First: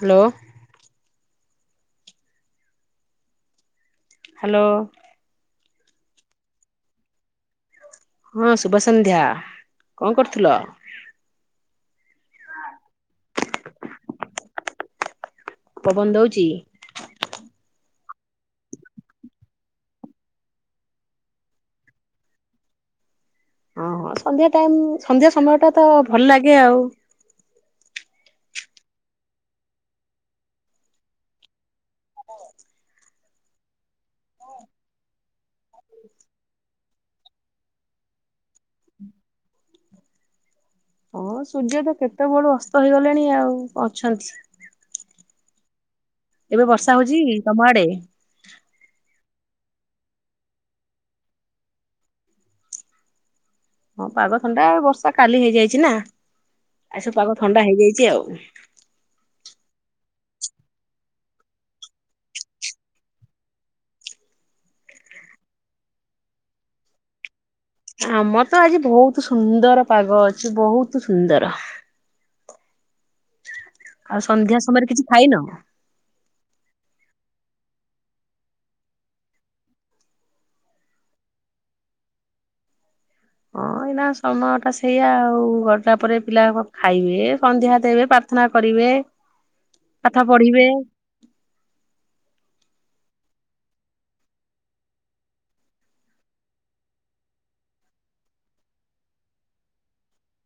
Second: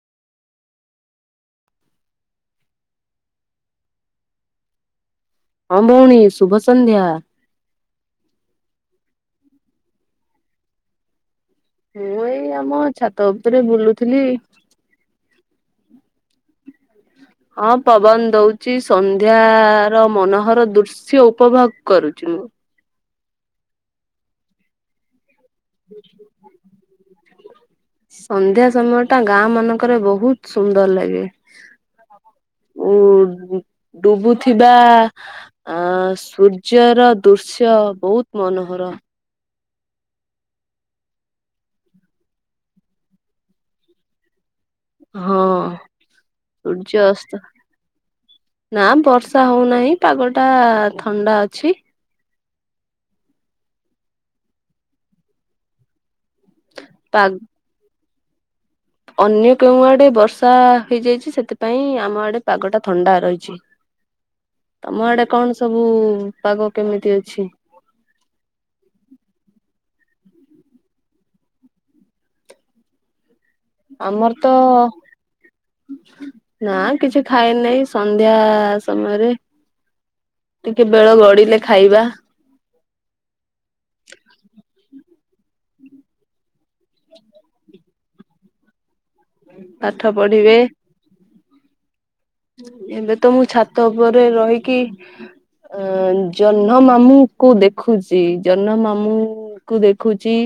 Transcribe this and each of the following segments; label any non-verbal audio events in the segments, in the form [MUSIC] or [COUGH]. Hello. Hello. ହଁ ଭଉଣୀ ଶୁଭ ସନ୍ଧ୍ୟା। ହଁ ସୁୁଭ ସନ୍ଧ୍ୟା କଣ କରୁଥିଲ? ମୁଁ ଏଇ ଆମ ଛାତ ଉପରେ ବୁଲୁଥିଲି। ପବନ ଦୋଉଛି। ହଁ ପବନ ଦଉଛି ସନ୍ଧ୍ୟ ର ମନୋହର ଦୁ ସ ଉପଭୋଗ କରୁ ହଁ ସନ୍ଧ୍ୟା ଟାଇମ ସନ୍ଧ୍ୟା ସମୟ ଟା ତ ଭଲ ଲାଗେ ଆଉ। ସନ୍ଧ୍ୟା ସମୟ ଟା ଗାଁ ମାନଙ୍କରେ ବହୁତ ସୁନ୍ଦର ଲାଗେ। ଉ ଡୁବୁଥିବା ଆ ସୂର୍ଯ୍ୟ ର ଦୃଶ୍ୟ ବହୁତ ମନୋହର। ହଁ ସୂର୍ଯ୍ୟ ତ କେତେବେଳୁ ଅସ୍ତ ହେଇଗଲେଣି ଆଉ ଅଛନ୍ତି। ହଁ ଏବେ ବର୍ଷା ସୂର୍ଯ୍ୟ ହଉଛି ଅସ୍ଥ ତମ ଆଡେ ନା ବର୍ଷା ହୋଉନାହିଁ ପାଗଟା ଥଣ୍ଡା ଅଛି। ହଁ ପାଗ ଥଣ୍ଡା ବର୍ଷା କାଲି ହେଇଯାଇଚିନା ଆସବୁ ପା ପାଗ ଥଣ୍ଡା ହେଇଯାଇଚି ଆଉ। ଅନ୍ୟ କେଉଁ ଆଡେ ବର୍ଷା ହେଇଯାଇଛି ସେଥିପାଇଁ ଆମ ଆଡେ ପାଗ ଟା ଥଣ୍ଡା ରହିଛି। ତମ ଆଡେ କଣ ସବୁ ପାଗ କେମିତି ଅଛି? ଆମର ତ ଆଜି ଭୋଉତୁ ସୁନ୍ଦର ପାଗ ଅଛି ବୋହୁତୁ ସୁନ୍ଦର। ଆଉ ଆମର ତ ସନ୍ଧ୍ୟା ସମୟରେ କିଛି ଖାଇନ? ନା କିଛି ଖାଇନେଇ ସନ୍ଧ୍ୟା ସମୟରେ। ଟିକେ ବେଳ ଗଡିଲେ ଖାଇବା। କହିଁନା ସମୟଟା ସେଇଆ ଆଉ ଗରଟା ପରେ ପିଲା ଖାଇବେ ସନ୍ଧ୍ୟା ଦେବେ ପ୍ରାର୍ଥନା କରିବେ। ପାଠ ପଢିବେ। ଏବେ ତ ମୁଁ ଛାତ ଉପରେ ରହିକି ଅଁ ଜନ୍ହ ମାମୁଁ କୁ ଦେଖୁଚି ଜନ୍ହ ମାମୁଁ କୁ ଦେଖୁଚି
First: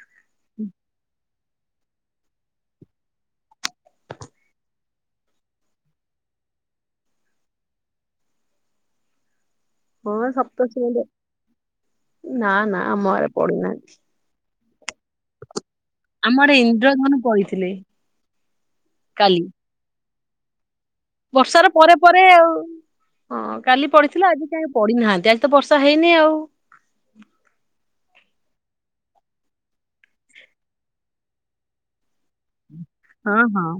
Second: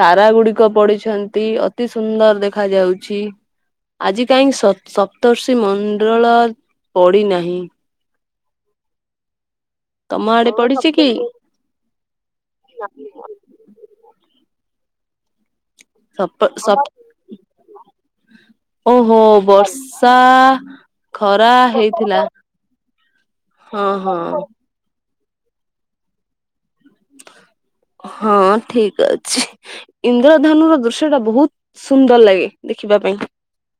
ତାରାଗୁଡିକ ପଡିଛନ୍ତି। ଅତି ସୁନ୍ଦର୍ ଦେଖାଯାଉଛି ଆଜି କାଇଁ ସପ୍ତର୍ଷି ମଁ ଅଣ୍ଡଳ ପଡିନାହିଁ। ହଁ ତମ ଆଡେ ସପ୍ତର୍ଷି ପଡିଛି କି? ମଣ୍ଡଳ ନାନା ଆମ ଆଡ଼େ ପଡ଼ିନାହାନ୍ତି ସପ ଆମ ଆଡେ ସପ ଇନ୍ଦ୍ରଧନୁ ପଡିଥିଲେ। ଓହୋ କାଲି ବର୍ଷା ଖରା ବର୍ଷାର ପରେ ହେଇଥିଲା ପରେ ଆଉ ହଁ କାଲି ପଡିଥିଲା ଆଜି କାଇଁ ପଡିନାହାନ୍ତି ଆଜି ତ ବର୍ଷା ହେଇନି ଆଉ। ହ [UNINTELLIGIBLE] ହଁ ଠିକ୍ ଅଛି। ଇନ୍ଦ୍ରଧନୁର ଦୃଶ୍ୟ ଟା ବୋହୁତ୍ ସୁନ୍ଦର୍ ଲାଗେ ଦେଖିବା ପାଇଁ। ହଁ ହଁ।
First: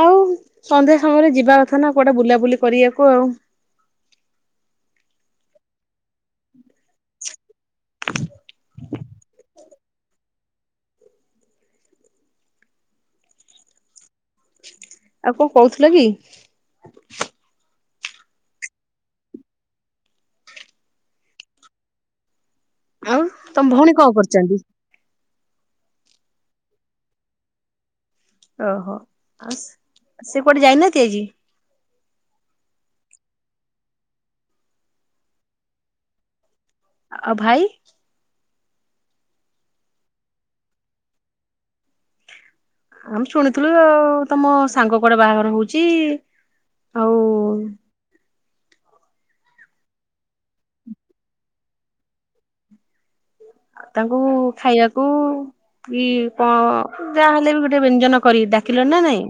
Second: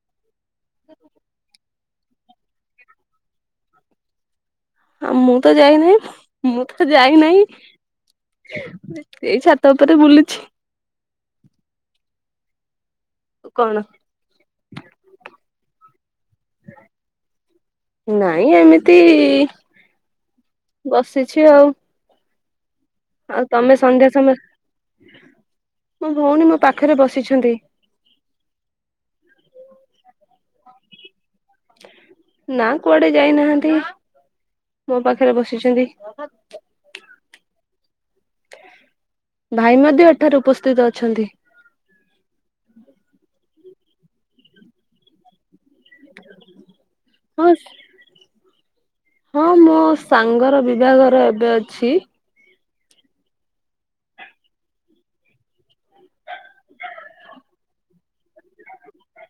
ଆଉ ସନ୍ଧ୍ୟା ସମୟରେ ଯିବା କଥା ନା କୁଆଟା ବୁଲାବୁଲି କରିବାକୁ ଆଉ। ହଁ ମୁଁ ତ ଯାଇନାହିଁ ମୁଁ ତ ଯାଇନାହିଁ ଏଇ ଛା ତାପରେ ବୁଲିଛି। କଣ? ଆଉ କଁ କୋଉଥୁଲ କି? ନାଇଁ ଏମିତି ବସିଛି ଆଉ। ଆଉ ତମ ତମେ ଭଉଣୀ କଣ ସନ୍ଧ୍ୟା କରୁଛନ୍ତି? ସମୟ ମୋ ଭଉଣୀ ମୋ ପାଖରେ ବସିଛନ୍ତି। ଓହୋ ଆଉ ସେ କୁଆଡେ ଯାଇନାହାନ୍ତି ଆଜି? ନା କୁଆଡେ ଯାଇନାହାନ୍ତି। ମୋ ପାଖରେ ବସିଛନ୍ତି। ଆ ଭାଇ? ଭାଇ ମଧ୍ୟ ଏଠାରେ ଉପସ୍ଥିତ ଅଛନ୍ତି। ଆମେ ଶୁଣିଥିଲୁ ଆଉ ତମ ସାଙ୍ଗ କୁଆଡେ ବାହାଘର ହୋଉଚି ଆଉ ହଁ ହଁ ମୋ ସାଙ୍ଗର ବିଭାହର ଏବେ ଅଛି। ତାଙ୍କୁ ଖାଇବାକୁ କି କଁ ଯାହେଲେ ବି ଗୋଟେ ବ୍ୟଞ୍ଜନ କରିକି ଡାକିଲଣି ନା ନାଇଁ?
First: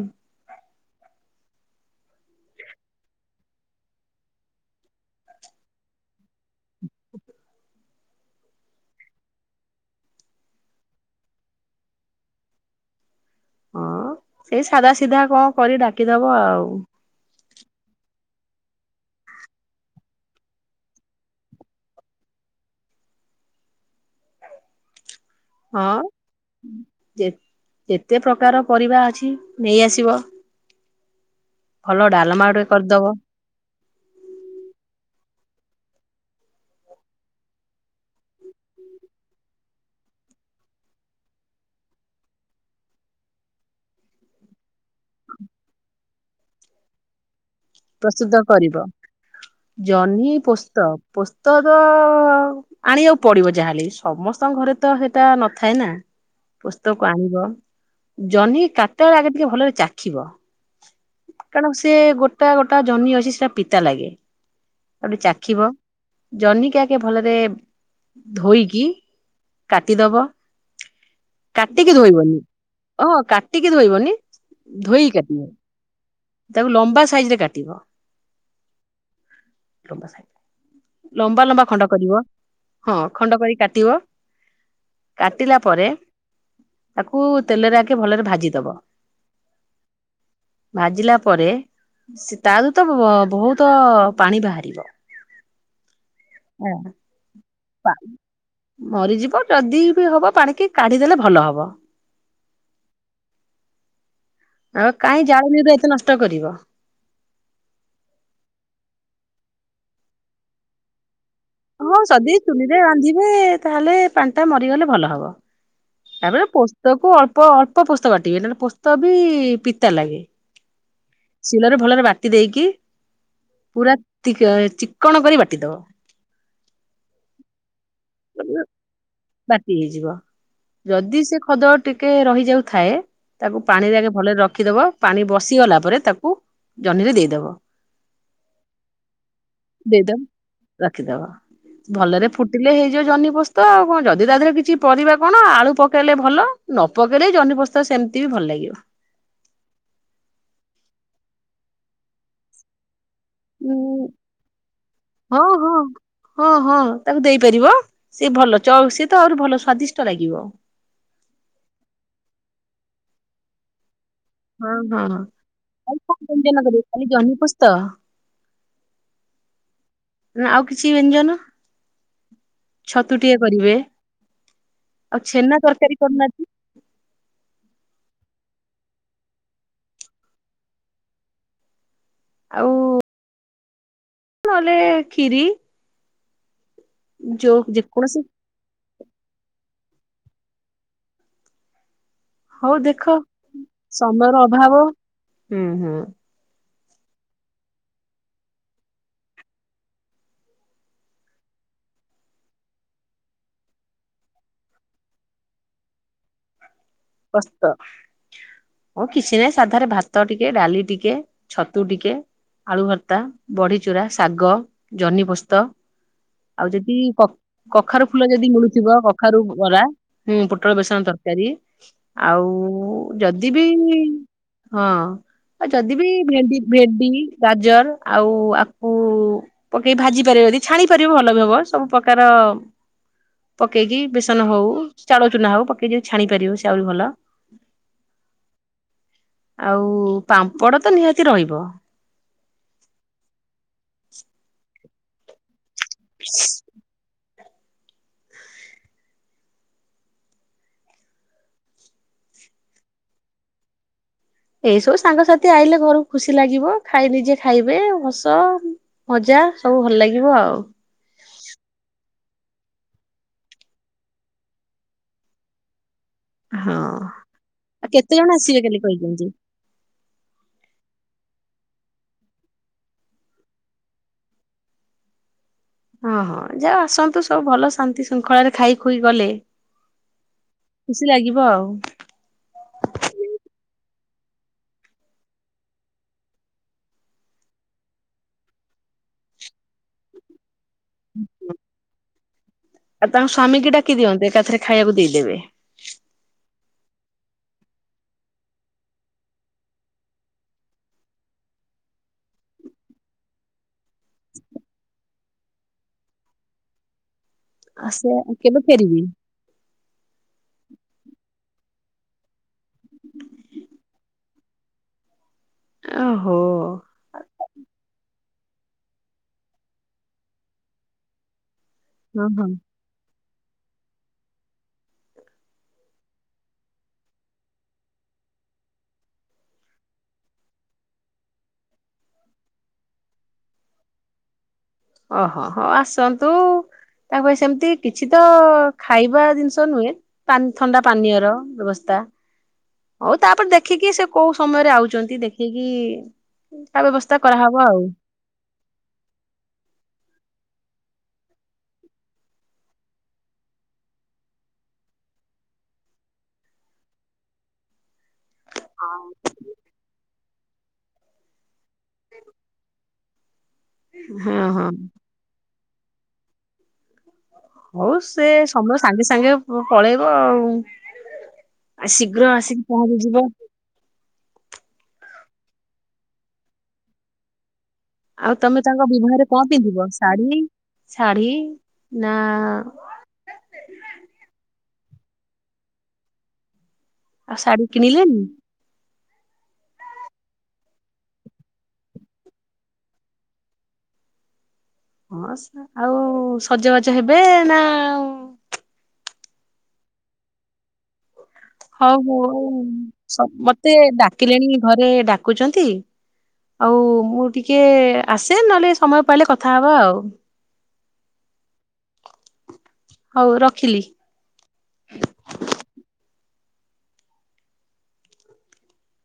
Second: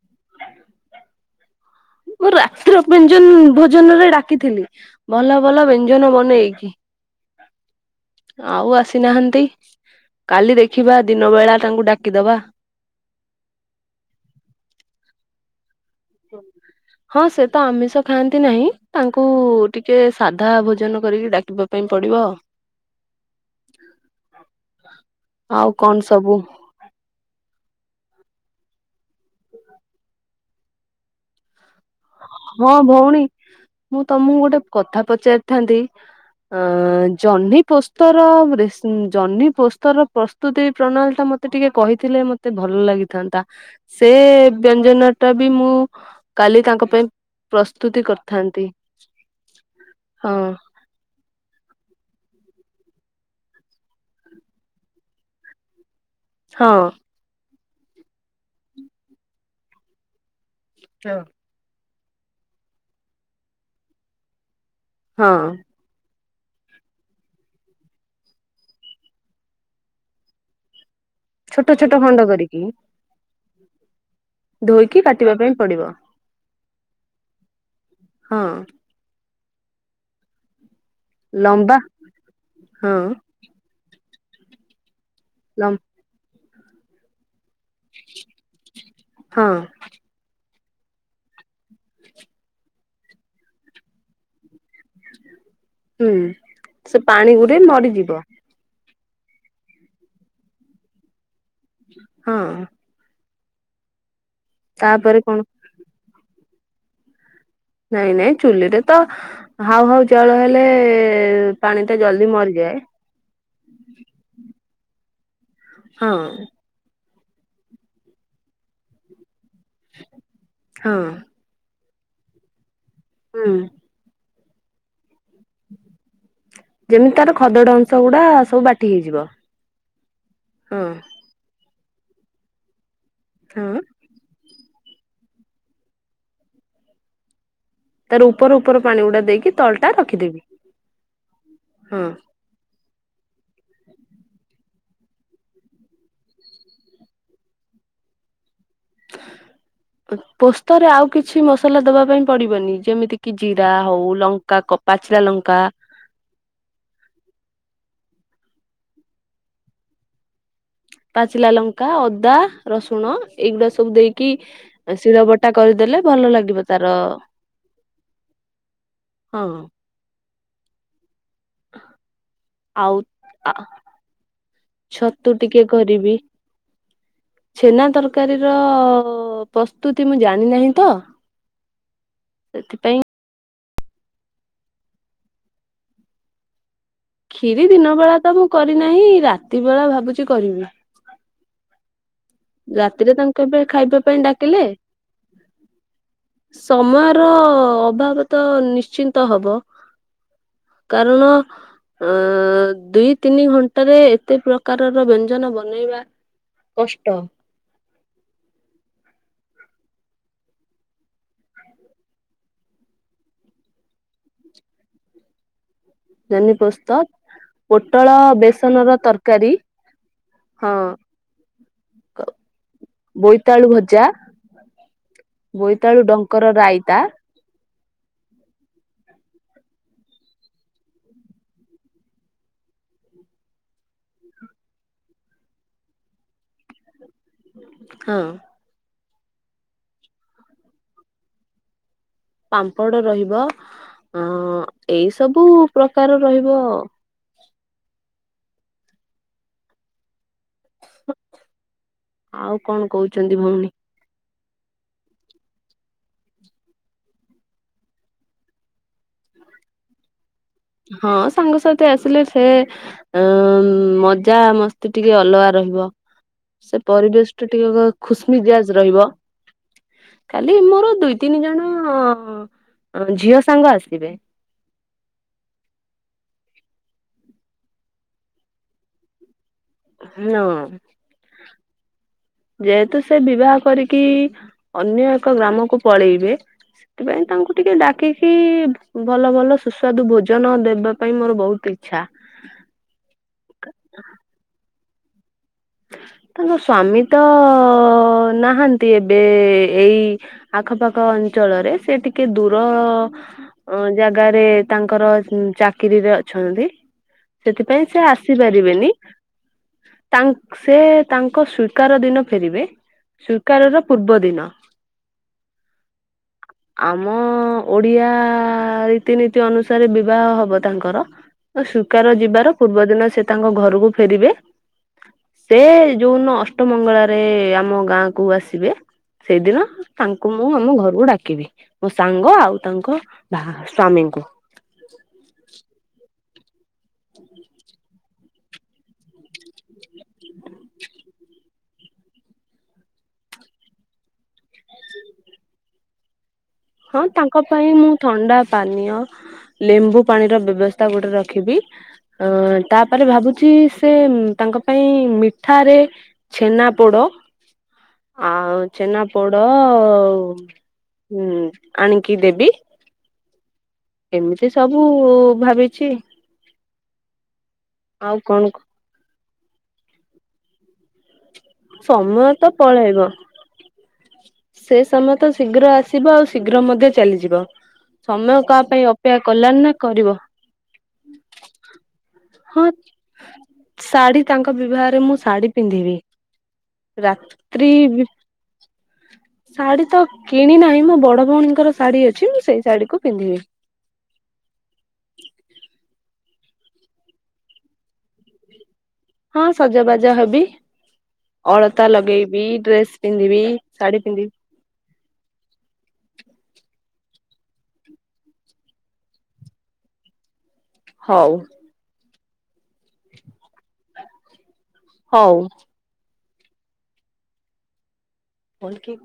ମୁଁ ରାତ୍ର ବ୍ୟଞ୍ଜନ୍ ଭୋଜନରେ ଡାକିଥିଲି ଭଲ ଭଲ ବ୍ୟଞ୍ଜନ ବନେଇକି। ଆଉ ଆସିନାହାନ୍ତି କାଲି ଦେଖିବା ଦିନ ବେଳା ତାଙ୍କୁ ଡାକିଦବା। ହଁ ସେଇ ସାଧା ସିଧା କଣ କରି ଡାକିଦବ ଆଉ ହଁ ସେ ତ ଆମିଷ ଖାଆନ୍ତି ନାହିଁ ତାଙ୍କୁ ଟିକେ ସାଧା ଭୋଜନ କରିକି ଡାକିବ? ପାଇଁ ପଡିବ। ଆଉ କଣ ହଁ ସବୁ? ଯେତେ ପ୍ରକାର ପରିବା ଅଛି ନେଇଆସିବ। ଭଲ ଡାଲମା। ଗୋଟେ ହଁ କରିଦବ ଭଉଣୀ ମୁଁ ତମକୁ ଗୋଟେ କଥା ପଚାରିଥାନ୍ତି? ହଁ ଜହ୍ନି ପୋସ୍ତର ଜହ୍ନି ପୋସ୍ତର। ପ୍ରସ୍ତୁତ ପ୍ରଣାଳିଟା ମତେ ଟିକେ କହିଥିଲେ ମତେ ଭଲ ଲାଗିଥାନ୍ତା। ସେ ବ୍ୟଞ୍ଜନଟା ବି ମୁଁ କାଲି ତାଙ୍କ ପାଇଁ ପ୍ରସ୍ତୁତି ପ୍ରସ୍ତୁତ କରିଥାନ୍ତି କରିବ ଜହ୍ନି ହଁ ପୋସ୍ତ ପୋସ୍ତର ଆଣିବାକୁ ପଡିବ ଯାହାହେଲେ ସମସ୍ତଙ୍କ ଘରେ ତ ସେଇଟା ନଥାଏ ନା। ହଁ। ପୋସ୍ତକ ଆଣିବ ଜହ୍ନି କାଟିଲା ବେଳେ ଆଗେ ଟିକେ ଭଲରେ ଚାଖିବ। ହଁ। କାରଣ ସେ ଗୋଟା ଗୋଟା ଜହ୍ନି ଅଛି ସେଟା ପିତା ଲାଗେ ତାକୁଟିକେ ହଁ ଚାଖିବ? ଜହ୍ନିକି ଆଗେ ଭଲରେ ଧୋଇକି କାଟିଦବ। ଛୋଟ କାଟିକି ଛୋଟ ଖଣ୍ଡ ଧୋଇବନି କରିକି ହଁ କାଟିକି ଧୋଇବନି ଧୋଇକି କାଟିବା କାଟିବ। ପାଇଁ ପଡିବ ତାକୁ ଲମ୍ବା ସାଇଜରେ କାଟିବ। ହଁ। ତମ ସାହି। ଲମ୍ବା ଲମ୍ବା ଖଣ୍ଡ କରିବ ହଁ ଖଣ୍ଡ କରି କାଟିବ। କାଟିଲା ଲମ୍ ପରେ ତାକୁ ତେଲରେ ଆଗେ ଭଲରେ ଭାଜି ଦବ ହଁ ଭାଜିଲା ପରେ ସେ ତାରୁ ତ ବହୁତ ପାଣି ବାହାରିବ। ହୁଁ ସେ ପାଣି ଗୁରେ ମରିଯିବ। ମରିଯିବ ଯଦି ବି ହବ ପାଣିକି କାଢିଦେଲେ ଭଲ ହବ। ହଁ। ଆଉ ତାପରେ କାଇଁ କଣ ଜାଳେଣି ଗୁରା ଏତେ ନଷ୍ଟ କରିବ। ନାଇଁ ନାଇଁ ଚୁଲିରେ ତ ହାଉ ହାଉ ଜାଳ ହେଲେ। ପାଣି ଟା ହଁ ଜଲ୍ଦି ଯଦି ମରିଯାଏ ଚୁଲିରେ ବାନ୍ଧିବେ ତାହେଲେ ପାଣିଟା ମରିଗଲେ ଭଲ ହବ। ହଁ। ତାପରେ ପୋସ୍ତକ ଅଳ୍ପ ଅଳ୍ପ ପୋସ୍ତକ ବାଟିବେ ନଲେ ପୋସ୍ତକ ବି ପିତା ଲାଗେ। ହଁ। ଶିଲରେ ଭଲରେ ବାଟି ଦେଇକି। ହୁଁ। ପୁରା ତିକ ଚିକ୍। ଯେମିତି ତାର ଖଦଡ ଅଂଶ ଗୁଡା ସବୁ ବାଟି ହେଇଯିବ। ବାଟି ହେଇଯିବ ହଁ ଯଦି ସେ ଖଦଡ ଟିକେ ରହି ଯାଉଥାଏ। ତାକୁ ହଁ। ପାଣିରେ ଆଗେ ଭଲରେ ରଖିଦବ ପାଣି ବସିଗଲା ପରେ ତାକୁ ଜହ୍ନିରେ ଦେଇଦବ। ତାର ଉପର ଉପର ପାଣି ଗୁଡା ଦେଇକି ତଳଟା ଦେଇଦବ ରଖିଦେବି ହଁ। ହେଲେ ହେଇଯିବ ଜହ୍ନି ପୋସ୍ତ ଆଉ କଣ ଯଦି ତା ଦେହରେ କିଛି ପରିବା କଣ ଆଳୁ ପକେଇଲେ ଭଲ। ନ ପକେଇଲେ ଜହ୍ନି ପୋସ୍ତ ସେମିତି ବି ଭଲ ଲାଗିବ। ପୋସ୍ତରେ ଆଉ କିଛି ମସଲା ଦବା ପାଇଁ ପଡିବନି ଯେମିତି କି ଜିରା ହଉ ଲଙ୍କା କ ପାଚିଲା ହଁ ଲଙ୍କା। ହଁ ହଁ ହଁ ତାକୁ ଦେଇପାରିବ। ସିଏ ଭଲ ସିଏ ତ ଆହୁରି ଭଲ ସ୍ଵାଦିଷ୍ଟ ଲାଗିବ। ପାଚିଲା ଲଙ୍କା ଅଦା ରସୁଣ ଏଇଗୁଡା ସବୁ ଦେଇ କି ହଁ ହଁ ଶିଳ ବଟା ଆଉ କରିଦେଲେ କଣ ଭଲ ବ୍ୟଞ୍ଜନ ଲାଗିବ କରିବେ ତାର। ଖାଲି ଜହ୍ନି ପୋସ୍ତ ହଁ ହଁ। ଆଉ କିଛି ବ୍ୟଞ୍ଜନ, ଆଉ ଛତୁଟିଏ ଆ କରିବେ। ଆଉ ଛତୁ ଛେନା ଟିକେ ତରକାରୀ କରିବି। କରୁନାହାନ୍ତି ଛେନା ତରକାରୀର ପ୍ରସ୍ତୁତି ମୁଁ ଜାଣିନାହିଁ ତ ହ ସେଥିପାଇଁ ନହେଲେ ଖୀରି। କ୍ଷୀରି ଦିନ ବେଳା ଯେକୌଣସି ତ ମୁଁ କରିନାହିଁ, ରାତି ବେଳା ଭାବୁଚି କରିବି। ହଉ ଦେଖ ରାତିରେ ତାଙ୍କୁ ଏବେ ଖାଇବା ପାଇଁ ସମୟର ଡାକିଲେ ଅଭାବ ହୁଁ ହୁଁ ସମୟର ଅଭାବ ତ ନିଶ୍ଚିନ୍ତ ହବ। କାରଣ ଅ ଦୁଇ ତିନି ଘଣ୍ଟାରେ ଏତେ ପ୍ରକାରର ବ୍ୟଞ୍ଜନ ବନେଇବା କଷ୍ଟ। କଷ୍ଟ। ହଁ କିଛି ନାହିଁ ସାଧାରେ ଭାତ ଟିକେ, ଡାଲି ଟିକେ, ଛତୁ ଟିକେ ଆଳୁ ଭର୍ତା, ବଢିଚୁରା, ଶାଗ ଜହ୍ନି ପୋସ୍ତ ଆଉ ଜହ୍ନିପୋସ୍ତ ଯଦି କ କଖାରୁ ପୋଟଳ ଫୁଲ ଯଦି ମିଳୁଥିବ ବେସନର କଖାରୁ ତରକାରୀ ବରା, ହୁଁ ହଁ ପୋଟଳ ବେସନ ତର କାରୀ, ଆଉ ଯଦି ବି ବୋଇତାଳୁ ଭଜା ହଁ। ଆ ଯଦି ବୋଇତାଳୁ ବି ଡଙ୍କର ଭେଣ୍ଡି ରାଇତା ଭେଣ୍ଡି ଗାଜର ଆଉ ଆକୁ ପକେଇ ଭାଜି ପାରିବ। ଯଦି ଛାଣି ପାରିବ ଭଲ ବି ହବ। ସବୁ ପ୍ରକାର ପକେଇକି ବେସନ ହଉ ଚାଉଳ ଚୁନା ହଉ ପକେଇକି ଛାଣି ପାରିବ ସେ ଆହୁରି ଭଲ। ହଁ। ଆଉ ପାମ୍ପଡ ତ ନିହାତି ରହିବ। ପାମ୍ପଡ ରହିବ। ଅ ଏଇ ସବୁ ପ୍ରକାର ରହିବ। ଆଉ କଣ କହୁଛନ୍ତି ଭଉଣୀ? ଏଇସବୁ ସାଙ୍ଗସାଥି ଆଇଲେ ଘରକୁ ଖୁସି ଲାଗିବ। ଖାଇ ନିଜେ ଖାଇବେ ହସ ମଜା ସବୁ ଭଲ ଲାଗିବ ଆଉ। ହଁ ସାଙ୍ଗସାଥି ଆସିଲେ ସେ ଏମ୍ ମଜା ମସ୍ତି ଟିକେ ଅଲଗା ରହିବ। ସେ ହଁ। ପରିବେଶ ଟା ଆଉ ଟିକେ କେତେ ଜଣ ଆସିବେ ଖୁସମିଜାଜ୍ କାଲି ରହିବ। କହିଛନ୍ତି? ଖାଲି ମୋର ଦୁଇ ତିନି ଜଣ ଝିଅ ସାଙ୍ଗ ଆସିବେ। ହଁ ହଁ ଯାହା ଆସନ୍ତୁ ସବୁ ଭଲ ଶାନ୍ତି ଶୃଙ୍ଖଳାରେ ଖାଇ ଖୁଇ ଗଲେ [UNINTELLIGIBLE] ଖୁସି ଲାଗିବ ଆଉ। ଯେହେତୁ ସେ ବିବାହ କରିକି ଅନ୍ୟ ଏକ ଗ୍ରାମକୁ ପଳେଇବେ ସେଥିପାଇଁ ତାଙ୍କୁ ଟିକେ ଡାକିକି ଭଲ ଭଲ ସୁସ୍ୱାଦୁ ଭୋଜନ ଦେ ବା ପାଇଁ ମୋର ବହୁତ ଇଚ୍ଛା। ଆ ତାଙ୍କ ସ୍ୱାମୀ କି ଡାକିଦିଅନ୍ତେ ଏକାଥରେ ଖାଇବାକୁ ଦେଇଦେବେ। ତାଙ୍କ ସ୍ଵାମୀ ତ ନାହାନ୍ତି ଏବେ ଏଇ ଆଖପାଖ ଅଞ୍ଚଳରେ, ସେ ଟିକେ ଦୂର ଜାଗାରେ ତାଙ୍କର ଚାକିରିରେ ଅଛନ୍ତି। ସେଥିପାଇଁ ଆ ସେ କେବେ ଆସିପାରିବେନି, ଫେରିବେ? ତା ସେ ତାଙ୍କ ସ୍ୱୀକାର ଦିନ ଫେରିବେ। ସ୍ୱୀକାରର ପୂର୍ବଦିନ। ଓହୋ ଆମ ଓଡ଼ିଆ ରୀତିନୀତି ଅନୁସାରେ ବିବାହ ହବ ତାଙ୍କର। ସ୍ଵିକାର ହଁ ହଁ। ଯିବାର ପୂର୍ବ ଦିନ ସେ ତାଙ୍କ ଘରକୁ ଫେରିବେ। ସେ ଯୋଉଦିନ ଅଷ୍ଟମଙ୍ଗଳାରେ ଆମ ଗାଁ କୁ ଆସିବେ। ସେଇଦିନ ତାଙ୍କୁ ମୁଁ ଆମ ଘରକୁ ଡାକିବି। ମୋ ସାଙ୍ଗ ଆଉ ତାଙ୍କ ବାଃ ସ୍ଵାମୀଙ୍କୁ। ଓହୋ ହଉ ଆସନ୍ତୁ ତାଙ୍କ ପାଇଁ ସେମିତି କିଛି ତ ଖାଇବା ଜିନିଷ ନୁହେଁ ପାନ୍ ଥଣ୍ତା ପାନୀୟ ର ବ୍ୟବସ୍ଥା। ହଉ ତାପରେ ଦେଖିକି ସେ କୋଉ ସମୟରେ ଆଉଛନ୍ତି ଦେଖିକି ତା ହଁ ବ୍ୟବସ୍ଥା ତାଙ୍କ କରାହବ ପାଇଁ ଆଉ। ମୁଁ ଥଣ୍ଡା ପାନୀୟ ଲେମ୍ବୁ ପାଣିର ବ୍ୟବସ୍ଥା ଗୋଟେ ରଖିବି। ଅ ତାପରେ ଭାବୁଛି ସେ ତାଙ୍କ ପାଇଁ ମିଠାରେ ଛେନାପୋଡ଼ ଆଉ ଛେନାପୋଡ଼ ଆଣିକି ଦେବି। ହଁ ଏମିତି ହଁ ସବୁ ଭାବିଛି। ହଉ ଆଉ ସେ କଣ ସମୟ ସାଙ୍ଗେ ସାଙ୍ଗେ ପଳେଇବ ଆଉ। ଆ ସମୟ ଶୀଘ୍ର ତ ଆସିକି ପହଞ୍ଚି ପଳେଇବ ଯିବେ। ସେ ସମୟ ତ ଶୀଘ୍ର ଆସିବ ଆଉ ଶୀଘ୍ର ମଧ୍ୟ ଚାଲିଯିବ। ଆଉ ସମୟ ତମେ କାହା ପାଇଁ ତାଙ୍କ ଅପେକ୍ଷା ବିବାହରେ କଣ କଲାନି ନା ପିନ୍ଧିବ? କରିବ ଶାଢ଼ୀ ଶାଢ଼ୀ ନା ଶାଢ଼ୀ ତାଙ୍କ ବିବାହରେ ମୁଁ ଶାଢ଼ୀ ପିନ୍ଧିବି। ଆଉ ଶାଢ଼ୀ ରାତ୍ରି କିଣିଲେନି? ଶାଢ଼ୀ ତ କିଣିନାହିଁ ମୋ ବଡ଼ ଭଉଣୀଙ୍କର ଶାଢ଼ୀ ଅଛି। ମୁଁ ସେଇ ଶାଢ଼ୀକୁ ପିନ୍ଧିବି। ହଁ ଆଉ ସଜବାଜ ହେବେ ନା ଆଉ ହଁ ସଜବାଜ ହେବି। ଅଳତା ହଉ ମୁଁ ଲଗେଇବି ଡ୍ରେସ ସ ପିନ୍ଧିବି ମତେ ଶାଢୀ ପିନ୍ଧିବି ଡାକିଲେଣି ଘରେ ବା କୁ ଛନ୍ତି ଆଉ ମୁ ଟିକେ ଆସେ ନହେଲେ ସମୟ ପାଇଲେ କଥାହବା ଆଉ। ହଉ। ହଉ ରଖିଲି। ହଉ। ମଲ୍ କି